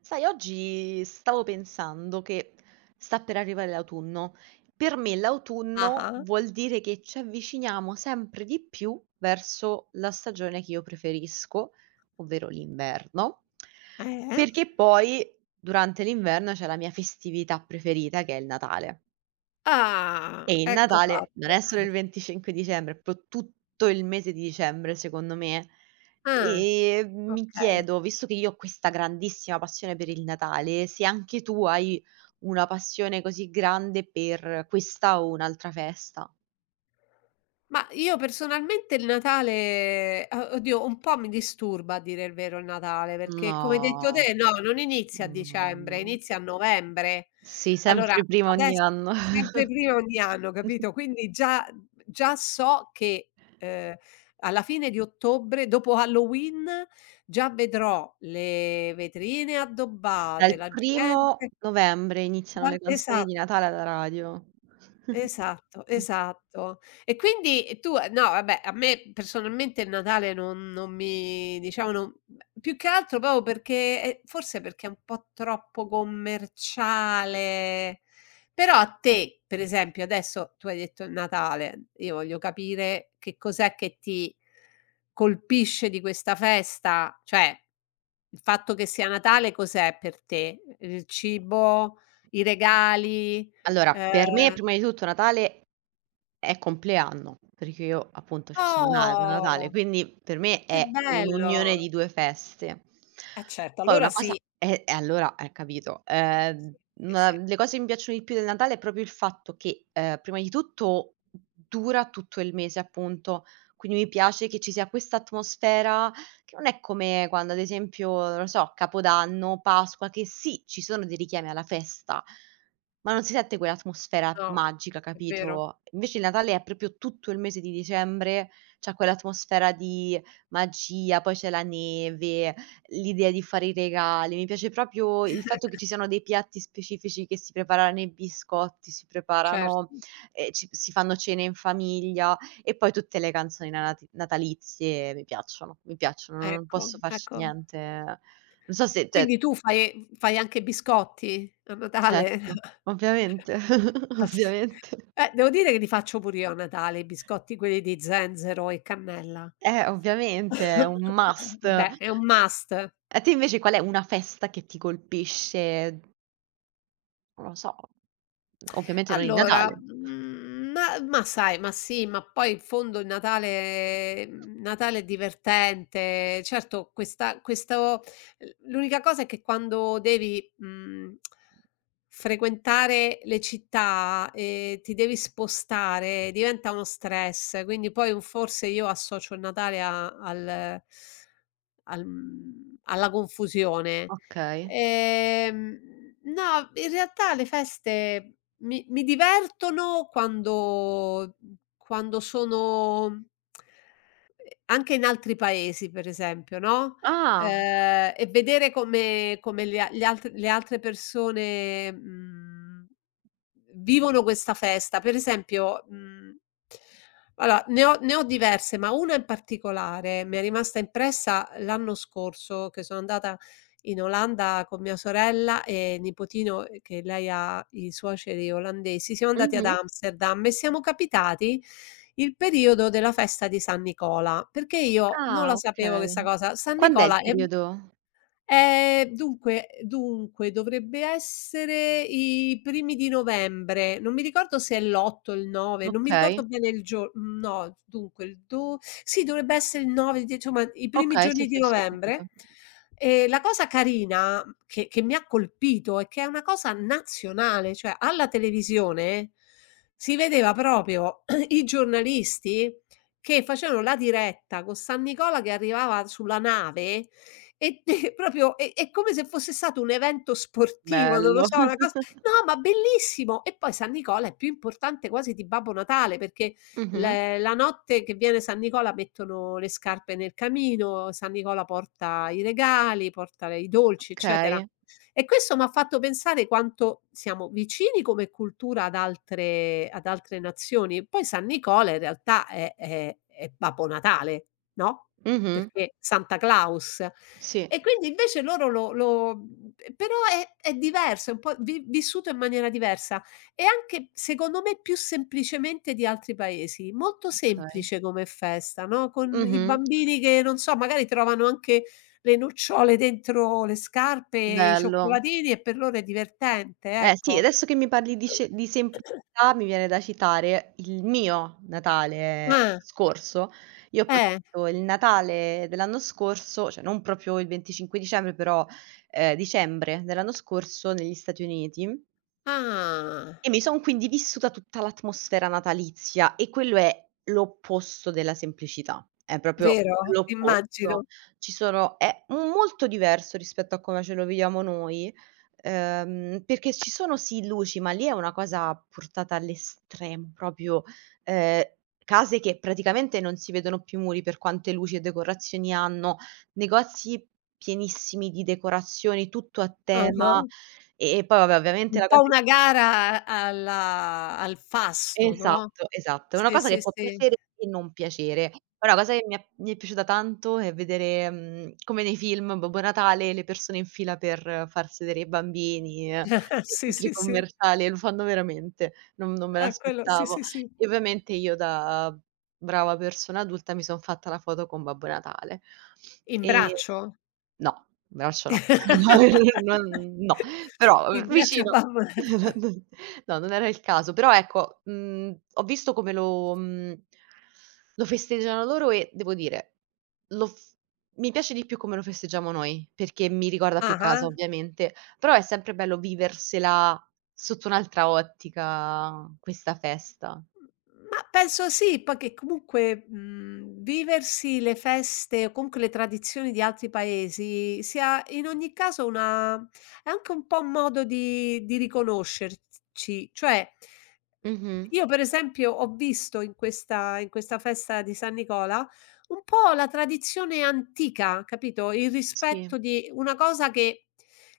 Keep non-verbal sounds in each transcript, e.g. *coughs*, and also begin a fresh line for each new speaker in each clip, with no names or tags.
Sai, oggi stavo pensando che sta per arrivare l'autunno. Per me l'autunno
Ah-ah.
vuol dire che ci avviciniamo sempre di più verso la stagione che io preferisco, ovvero l'inverno,
Eh?
perché poi durante l'inverno c'è la mia festività preferita che è il Natale.
Ah,
E il
ecco
Natale non
fatto.
è solo il 25 dicembre, è pro tutto il mese di dicembre secondo me.
Ah,
E mi
okay.
chiedo, visto che io ho questa grandissima passione per il Natale, se anche tu hai una passione così grande per questa o un'altra festa.
Ma io personalmente il Natale o oddio, un po' mi disturba a dire il vero il Natale, perché come hai detto
No,
te, no, non inizia a
no,
dicembre,
no.
inizia a novembre.
Sì,
Allora
sempre prima ogni
adesso
anno.
sempre prima ogni anno, capito,
*laughs*
quindi già già so che, ehm, alla fine di ottobre, dopo Halloween, già vedrò le vetrine addobbate,
Dal
la
primo
gente.
novembre iniziano
Da
le canzoni
esatto.
di Natale alla radio. *laughs*
Esatto, esatto. E quindi e tu no vabbè, a me personalmente il Natale non mi diciamo non più che altro proprio perché forse perché è un po' troppo commerciale. Però a te, per esempio, adesso tu hai detto il Natale, io voglio capire che cos'è che ti colpisce di questa festa, cioè il fatto che sia Natale cos'è per te? Il cibo, i regali,
Allora, per me
ehm
prima di tutto Natale è compleanno, perché io appunto ci sono nata a Natale,
oh,
quindi per me
che
è
bello!
un'unione di 2 feste.
Eh certo,
Poi una
allora sì.
cosa e allora capito.
Sì, sì,
Una
sì.
le cose che mi piacciono di più del Natale è proprio il fatto che, prima di tutto dura tutto il mese appunto, quindi mi piace che ci sia questa atmosfera che non è come quando ad esempio, non lo so, Capodanno, Pasqua, che sì, ci sono dei richiami alla festa, ma non si sente quell'atmosfera
No,
magica,
è vero.
capito? Invece il Natale è proprio tutto il mese di dicembre, c'ha quell'atmosfera di magia, poi c'è la neve, l'idea di fare i regali. Mi piace proprio il fatto che ci
*laughs*
siano dei piatti specifici che si preparano i biscotti, si
Certo,
preparano, ci si fanno cene in famiglia. E poi tutte le canzoni nanati natalizie mi piacciono, non
ecco,
posso farci
ecco.
niente. Non so se te
Quindi tu fai anche biscotti a Natale?
certo,
*laughs*
ovviamente, *laughs*
Ass
ovviamente.
devo dire che li faccio pure io a Natale, i biscotti quelli di zenzero e cannella.
Ovviamente, è un
*coughs*
must.
Vabbè, è un must.
A te invece qual è una festa che ti colpisce? Non lo so, ovviamente non il
Allora,
Natale.
ma sai, ma sì, ma poi in fondo il Natale Natale è divertente. Certo questa questo l'unica cosa è che quando devi, frequentare le città e ti devi spostare, diventa uno stress, quindi poi un forse io associo il Natale a al al alla confusione.
Okay.
Ehm, no, in realtà le feste mi divertono quando quando sono anche in altri paesi per esempio, no,
Ah,
e vedere come come le altre persone, vivono questa festa. Per esempio, allora ne ho diverse, ma una in particolare mi è rimasta impressa l'anno scorso che sono andata in Olanda con mia sorella e nipotino, che lei ha i suoceri olandesi, siamo andati ad
mh-mh.
Amsterdam e siamo capitati il periodo della festa di San Nicola, perché io non
Ah,
la sapevo
okay.
questa cosa. San
Quand'è il
Nicola è m.
periodo?
Dunque dovrebbe essere i primi di novembre, non mi ricordo se è l'8 o il 9, non mi
Okay,
ricordo bene il gio, no, dunque il do sì dovrebbe essere il 9, il 10, insomma i primi
okay, sì,
giorni di
sì, sì, ho capito.
novembre. E la cosa carina che mi ha colpito è che è una cosa nazionale, cioè alla televisione si vedeva proprio *clears throat* i giornalisti che facevano la diretta con San Nicola che arrivava sulla nave e *laughs* te proprio è come se fosse stato un evento sportivo, non lo
Bello.
so, una cosa.
*laughs*
No, ma bellissimo! E poi San Nicola è più importante quasi di Babbo Natale, perché
Mh-mh,
le la notte che viene San Nicola mettono le scarpe nel camino, San Nicola porta i regali, porta le i dolci, eccetera.
okay.
E questo m'ha fatto pensare quanto siamo vicini come cultura ad altre nazioni. Poi San Nicola in realtà è Babbo Natale, no?
Mh-mh.
Perché Santa Claus.
Sì.
E quindi invece loro lo, però è diverso, è un po' vi vissuto in maniera diversa e anche secondo me più semplicemente di altri paesi. Molto
Okay.
semplice come festa, no, con i
Mh-mh.
bambini che, non so, magari trovano anche le nocciole dentro le scarpe e i
Bello.
cioccolatini e per loro è divertente,
Eh sì,
ecco.
adesso che mi parli di ce di semplicità, mi viene da citare il mio Natale
Ah.
scorso. Io ho
Eh.
passato il Natale dell'anno scorso, cioè non proprio il 25 dicembre, però, dicembre dell'anno scorso negli Stati Uniti.
Ah.
E mi son quindi vissuta tutta l'atmosfera natalizia e quello è l'opposto della semplicità, è proprio
Vero?
l'opposto.
Immagino.
Ci sono è molto diverso rispetto a come ce lo viviamo noi, perché ci sono sì luci, ma lì è una cosa portata all'estremo, proprio, ehm, case che praticamente non si vedono più i muri per quante luci e decorazioni hanno, negozi pienissimi di decorazioni, tutto a
Ah-ah.
tema e poi vabbè ovviamente
Un
la cosa
po' una gara alla al fasto, no?
esatto, esatto. È una
Sì,
cosa che
sì,
può
sì.
piacere e non piacere. Però la cosa che mi è piaciuta tanto è vedere, mhmm, come nei film Babbo Natale, le persone in fila per far sedere i bambini,
*laughs*
nei
Sì,
centri
sì, sì,
commerciali, lo fanno veramente, non me
a quello sì,
l'aspettavo.
sì, sì.
E ovviamente io da brava persona adulta mi son fatta la foto con Babbo Natale.
In
E
braccio?
no, braccio no. *laughs* No, non
*laughs*
no. Però,
In braccio a
vicino.
Babbo
*laughs*
Natale.
*unintelligible* No, non era il caso, però ecco, mhmm, ho visto come lo mhmm, lo festeggiano loro e devo dire, lo f mi piace di più come lo festeggiamo noi, perché mi ricorda più
Ah-ah.
casa ovviamente, però è sempre bello viversela sotto un'altra ottica questa festa.
Ma penso sì, poi che comunque, viversi le feste o comunque le tradizioni di altri paesi sia in ogni caso una è anche un po' un modo di riconoscerci, cioè, uhm,
Mh-mh.
io per esempio ho visto in questa festa di San Nicola un po' la tradizione antica, capito, il
Sì.
rispetto di una cosa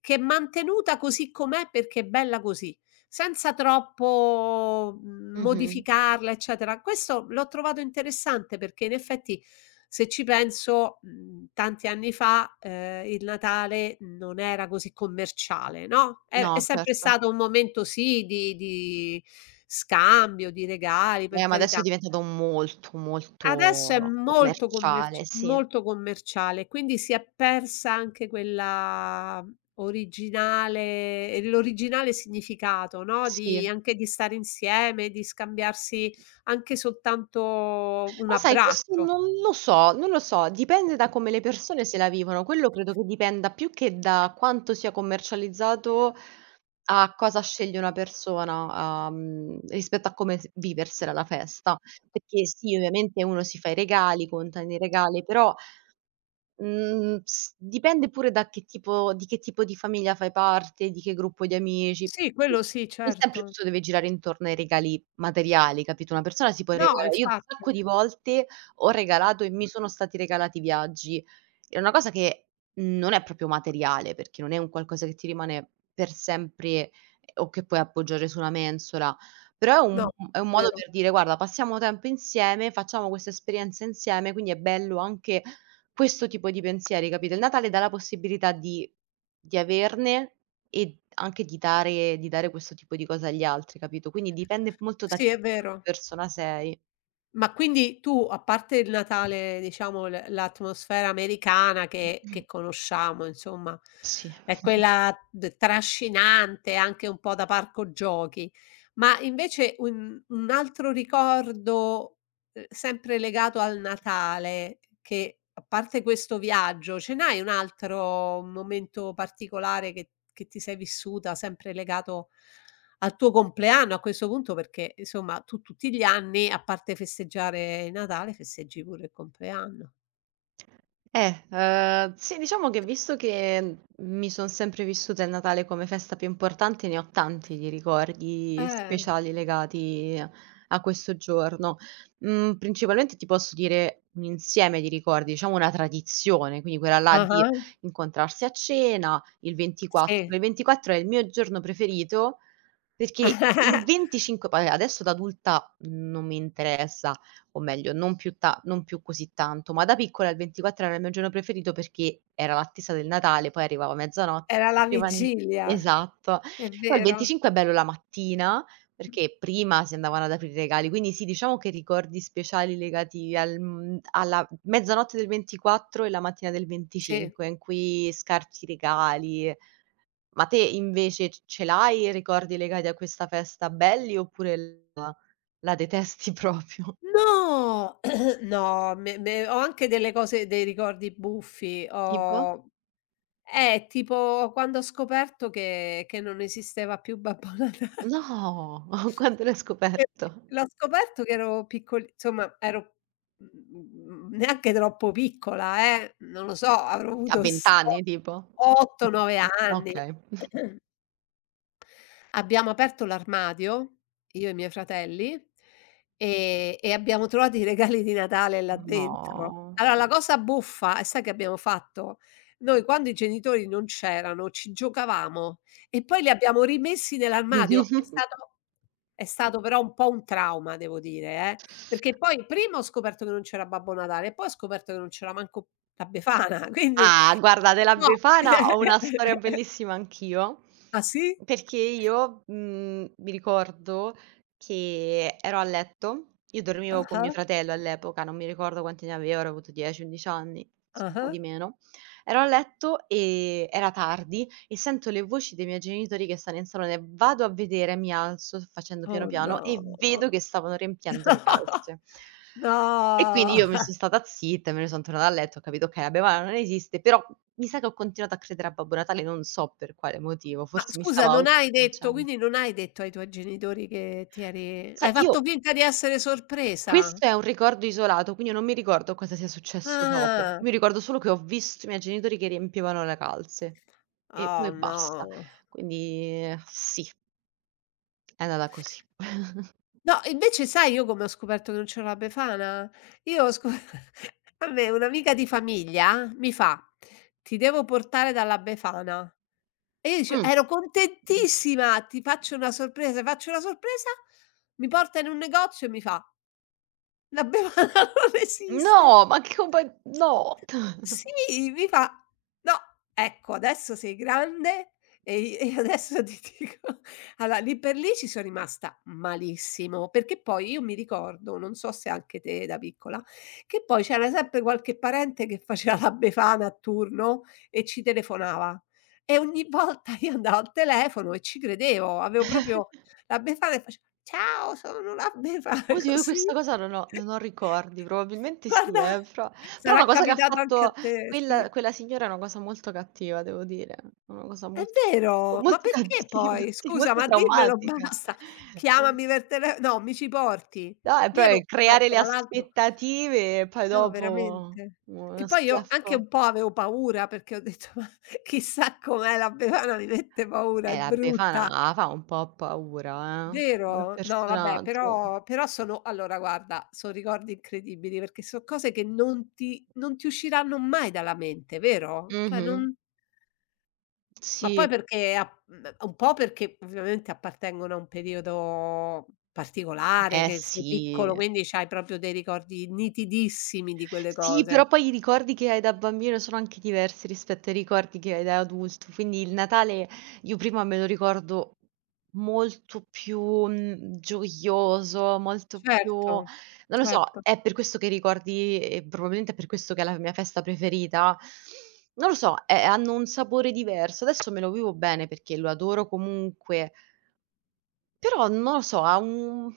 che è mantenuta così com'è perché è bella così. Senza troppo,
Mh-mh.
modificarla, eccetera. Questo l'ho trovato interessante perché in effetti, se ci penso, tanti anni fa, il Natale non era così commerciale, no, er è
No,
sempre
certo.
stato un momento sì di scambio, di regali, per
Ma adesso è
carità.
diventato molto,
Adesso è
molto
molto
commerciale,
commerci
sì.
molto commerciale, quindi si è persa anche quella originale l'originale significato, no, di
Sì.
anche di stare insieme, di scambiarsi anche soltanto un
Ma sai, questo
abbraccio.
non lo so, dipende da come le persone se la vivono. Quello credo che dipenda più che da quanto sia commercializzato a cosa sceglie una persona, a, mhmm, rispetto a come s viversela la festa. Perché sì, ovviamente uno si fa i regali, conta nei regali, però mhmm, s dipende pure da che tipo di famiglia fai parte, di che gruppo di amici.
Sì, quello sì,
Non sempre
certo.
tutto deve girare intorno ai regali materiali, capito, una persona si può
No,
regalare io un
infatti.
sacco di volte ho regalato e mi sono stati regalati viaggi. È una cosa che non è proprio materiale, perché non è un qualcosa che ti rimane per sempre o che puoi appoggiare su una mensola, però è un
No,
è un
è
modo
vero.
per dire: "Guarda, passiamo tempo insieme, facciamo questa esperienza insieme", quindi è bello anche questo tipo di pensieri, capito, il Natale dà la possibilità di averne e anche di dare questo tipo di cose agli altri, capito, quindi dipende molto da che
Sì, è
tipo di
vero.
persona sei.
Ma quindi tu, a parte il Natale, diciamo l'atmosfera americana che
*clears throat*
conosciamo insomma,
Sì.
è quella d trascinante anche un po' da parco giochi, ma invece un altro ricordo, sempre legato al Natale che, a parte questo viaggio, ce n'hai un altro momento particolare che ti sei vissuta sempre legato al tuo compleanno a questo punto perché, insomma, tu tutti gli anni, a parte festeggiare il Natale, festeggi pure il compleanno.
Sì, diciamo che visto che mi son sempre vissuta il Natale come festa più importante, ne ho tanti di ricordi
Eh.
speciali legati a questo giorno. Mhmm, principalmente ti posso dire un insieme di ricordi, diciamo una tradizione, quindi quella là di
Ah-ah,
incontrarsi a cena il 24.
sì.
Il 24 è il mio giorno preferito perché il
*laughs*
25 poi adesso da adulta non mi interessa, o meglio non più ta non più così tanto, ma da piccola il 24 era il mio giorno preferito perché era l'attesa del Natale, poi arrivava mezzanotte,
Era la
sentivani
vigilia,
esatto.
è
Poi il
vero.
25 è bello la mattina, perché prima si andavano ad aprire i regali, quindi sì, diciamo che ricordi speciali legati al mhmm, alla mezzanotte del 24 e la mattina del
Sì.
25 in cui scarti i regali ma te invece c ce l'hai i ricordi legati a questa festa belli oppure la la detesti *laughs* proprio?
No! *clears throat* No, me ho anche delle cose dei ricordi buffi.
Tipo?
Ho tipo quando ho scoperto che non esisteva più Babbo
No!
Natale.
*laughs* Quando l'hai
Perché
scoperto?
l'ho scoperto che ero piccoli insomma ero, neanche troppo piccola non lo so, avrò
A
avuto
20
s
anni tipo?
8,
*laughs*
9 anni.
Okay.
Abbiamo aperto l'armadio, io e i miei fratelli, e abbiamo trovato i regali di Natale là dentro.
No.
Allora la cosa buffa è sai che abbiamo fatto? Noi quando i genitori non c'erano ci giocavamo e poi li abbiamo rimessi nell'armadio. È
*laughs*
stato è stato però un po' un trauma devo dire, perché poi prima ho scoperto che non c'era Babbo Natale e poi ho scoperto che non c'era manco la Befana, quindi
Ah, guarda della
no.
Befana ho una storia
*laughs*
bellissima anch'io.
Ah sì?
Perché io, mhmm, mi ricordo che ero a letto, io dormivo con mio
Ah-ah,
fratello all'epoca, non mi ricordo quanti ne avevo, avrò avuto 10, 11 anni, forse un po'
ah-ah.
di meno. Ero a letto e era tardi e sento le voci dei miei genitori che stanno in salone, vado a vedere, mi alzo facendo piano
Oh
piano e
no.
vedo che stavano riempiendo le
*laughs*
calze.
No.
E quindi io mi son stata zitta, me ne son tornata a letto, ho capito, okay, la bevana non esiste, però mi sa che ho continuato a credere a Babbo Natale, non so per quale motivo,
Ma
forse mi stavo
scusa, non hai detto
autoconvincendo.
quindi non hai detto ai tuoi genitori che ti eri
Sai,
hai fatto
io
finta di essere sorpresa?
questo è un ricordo isolato, quindi non mi ricordo cosa sia successo dopo.
Ah.
Mi ricordo solo che ho visto i miei genitori che riempivano le calze e poi
Oh
basta.
no.
Quindi sì, è andata così. *laughs*
No, invece sai io come ho scoperto che non c'ero la Befana? Io ho scop *laughs* a me un'amica di famiglia mi fa: "Ti devo portare dalla Befana". E io dice
Mh.
ero contentissima: "Ti faccio una sorpresa", mi porta in un negozio e mi fa: la bevanda *laughs* non esiste.
No, ma che compa no,
Sì, mi fa: "No, ecco adesso sei grande e i e adesso ti dico". *laughs* Allora lì per lì ci son rimasta malissimo, perché poi io mi ricordo, non so se anche te da piccola, che poi c'era sempre qualche parente che faceva la befana a turno e ci telefonava e ogni volta *laughs* io andavo al telefono e ci credevo, avevo
*laughs* no.
proprio la befana e face "Ciao, sono la befana", *laughs*
Oddio, io
così.
questa cosa non ho ricordi, probabilmente sì
Guarda
però però una
sarà
cosa che ha
capitato anche a
fatto
te,
quel
sì.
quella signora è una cosa molto cattiva devo dire, una cosa
È
molto
vero, ma
molto
perché
cattiva,
poi?
*laughs* sì,
Scusa,
molto
ma dimmelo *laughs*
traumatica.
basta.
Mh.
Chiamami per tele no, mi ci porti.
No, è
Io
proprio
ero ma
creare le
tra l'altro
aspettative e poi
no,
dopo
veramente.
uno
Che poi io anche
schiaffo.
un po' avevo paura perché ho detto: "Ma chissà com'è la bevana, mi mette paura, è
La
brutta."
Befana fa un po' paura come
Vero? No vabbè,
personaggio.
però però sono allora guarda, son ricordi incredibili perché so' cose che non ti usciranno mai dalla mente, vero? Cioè
Mh-mh.
non. Ma
Sì,
poi perché a, un po' perché ovviamente appartengono a un periodo particolare,
eh
che sei piccolo,
sì.
quindi c'hai proprio dei ricordi nitidissimi di quelle
Sì, però
cose.
poi i ricordi che hai da bambino sono anche diversi rispetto ai ricordi che hai da adulto, quindi il Natale io prima me lo ricordo molto più, mhmm, gioioso, molto più
Certo,
non lo so,
certo.
è per questo che i ricordi e probabilmente è per questo che è la mia festa preferita, non lo so, hanno un sapore diverso. Adesso me lo vivo bene perché lo adoro comunque, però non lo so,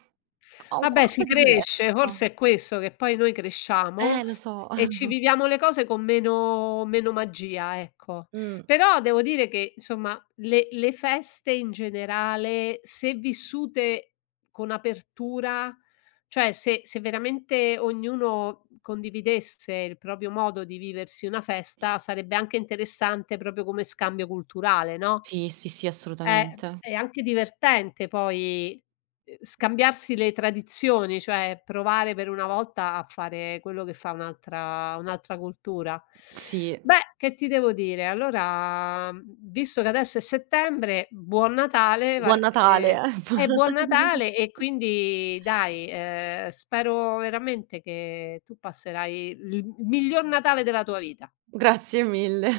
ha un
Vabbè si
qualcosa di
cresce,
diverso.
forse è questo, che poi noi cresciamo
Lo so.
e ci
*laughs*
viviamo le cose con meno magia, ecco.
Mh.
Però devo dire che insomma le feste in generale, se vissute con apertura, cioè se se veramente ognuno condividesse il proprio modo di viversi una festa, sarebbe anche interessante proprio come scambio culturale, no?
Sì, sì, sì,
Eh,
assolutamente.
è anche divertente poi, scambiarsi le tradizioni, cioè provare per una volta a fare quello che fa un'altra cultura.
Sì.
Beh, che ti devo dire, allora, visto che adesso è settembre, buon Natale, va
Buon Natale, *laughs* buon
e buon
Natale.
Natale e quindi dai, spero veramente che tu passerai il miglior Natale della tua vita.
Grazie mille.